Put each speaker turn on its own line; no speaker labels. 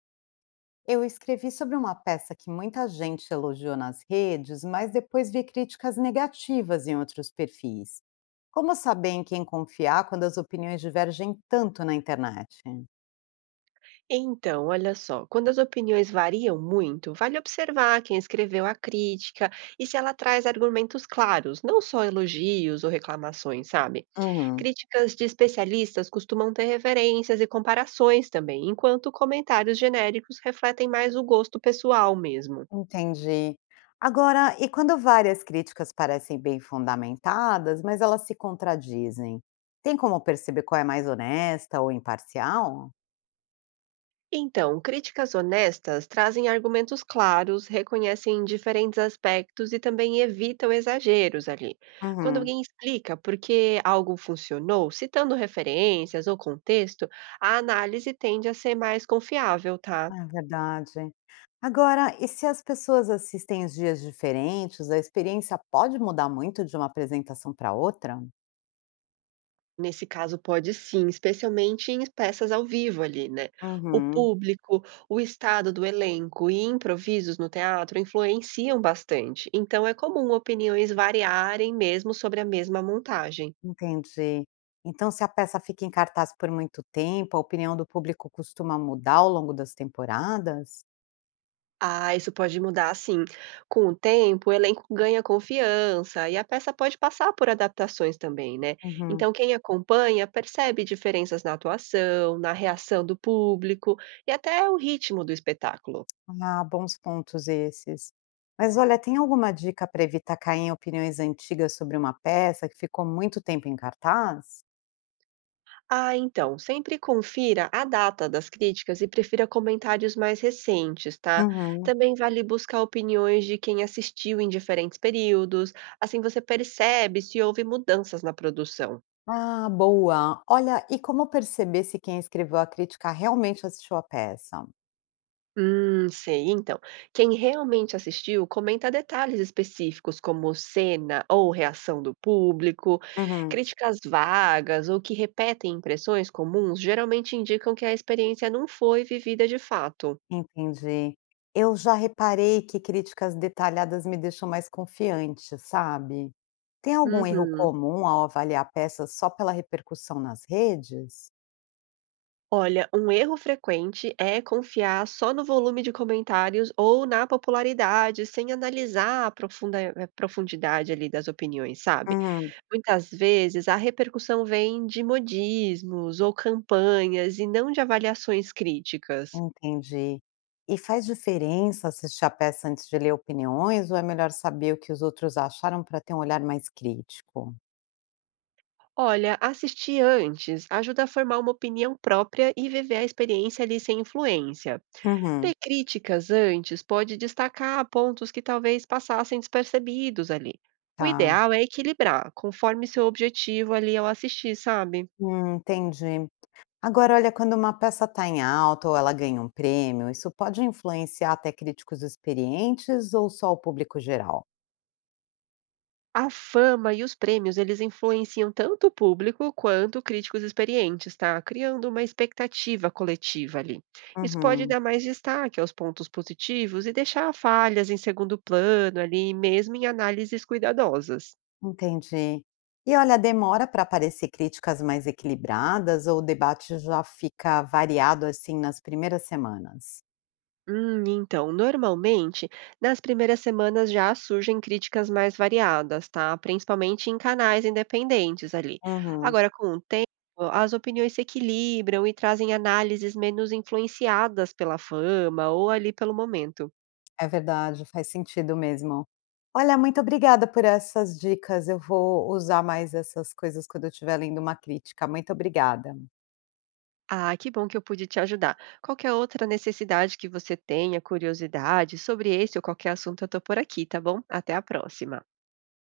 Eu escrevi sobre uma peça que muita gente elogiou nas redes, mas depois vi críticas negativas em outros perfis. Como saber em quem confiar quando as opiniões divergem tanto na internet?
Então, olha só, quando as opiniões variam muito, vale observar quem escreveu a crítica e se ela traz argumentos claros, não só elogios ou reclamações, sabe?
Uhum.
Críticas de especialistas costumam ter referências e comparações também, enquanto comentários genéricos refletem mais o gosto pessoal mesmo.
Entendi. Agora, e quando várias críticas parecem bem fundamentadas, mas elas se contradizem? Tem como perceber qual é mais honesta ou imparcial?
Então, críticas honestas trazem argumentos claros, reconhecem diferentes aspectos e também evitam exageros ali. Quando
Uhum.
alguém explica por que algo funcionou, citando referências ou contexto, a análise tende a ser mais confiável, tá?
É verdade. Agora, e se as pessoas assistem os dias diferentes, a experiência pode mudar muito de uma apresentação para outra?
Nesse caso, pode sim, especialmente em peças ao vivo ali, né? O
Uhum,
público, o estado do elenco e improvisos no teatro influenciam bastante, então é comum opiniões variarem mesmo sobre a mesma montagem.
entendi. Então, se a peça fica em cartaz por muito tempo, a opinião do público costuma mudar ao longo das temporadas?
Ah, isso pode mudar sim. Com o tempo, o elenco ganha confiança e a peça pode passar por adaptações também, né?
Uhum.
Então, quem acompanha percebe diferenças na atuação, na reação do público e até o ritmo do espetáculo.
Ah, bons pontos esses. Mas olha, tem alguma dica para evitar cair em opiniões antigas sobre uma peça que ficou muito tempo em cartaz?
Ah, então, sempre confira a data das críticas e prefira comentários mais recentes, tá?
Uhum.
Também vale buscar opiniões de quem assistiu em diferentes períodos, assim você percebe se houve mudanças na produção.
Ah, boa. Olha, e como perceber se quem escreveu a crítica realmente assistiu a peça?
Sei. Então, quem realmente assistiu comenta detalhes específicos, como cena ou reação do público.
Uhum.
Críticas vagas ou que repetem impressões comuns geralmente indicam que a experiência não foi vivida de fato.
Entendi. Eu já reparei que críticas detalhadas me deixam mais confiante, sabe? Tem algum erro
Uhum.
comum ao avaliar peças só pela repercussão nas redes?
Olha, um erro frequente é confiar só no volume de comentários ou na popularidade, sem analisar a a profundidade ali das opiniões, sabe?
Uhum.
Muitas vezes a repercussão vem de modismos ou campanhas e não de avaliações críticas.
Entendi. E faz diferença assistir a peça antes de ler opiniões, ou é melhor saber o que os outros acharam para ter um olhar mais crítico?
Olha, assistir antes ajuda a formar uma opinião própria e viver a experiência ali sem influência.
Uhum.
Ler críticas antes pode destacar pontos que talvez passassem despercebidos ali. O
Tá.
ideal é equilibrar, conforme seu objetivo ali ao assistir, sabe?
Entendi. Agora, olha, quando uma peça está em alta ou ela ganha um prêmio, isso pode influenciar até críticos experientes ou só o público geral?
A fama e os prêmios, eles influenciam tanto o público quanto críticos experientes, tá? Criando uma expectativa coletiva ali. Isso pode
Uhum.
dar mais destaque aos pontos positivos e deixar falhas em segundo plano ali, mesmo em análises cuidadosas.
Entendi. E olha, demora para aparecer críticas mais equilibradas ou o debate já fica variado assim nas primeiras semanas?
Então, normalmente, nas primeiras semanas já surgem críticas mais variadas, tá? Principalmente em canais independentes ali.
Uhum.
Agora, com o tempo, as opiniões se equilibram e trazem análises menos influenciadas pela fama ou ali pelo momento.
É verdade, faz sentido mesmo. Olha, muito obrigada por essas dicas. Eu vou usar mais essas coisas quando eu estiver lendo uma crítica. Muito obrigada.
Ah, que bom que eu pude te ajudar. Qualquer outra necessidade que você tenha, curiosidade sobre esse ou qualquer assunto, eu tô por aqui, tá bom? Até a próxima.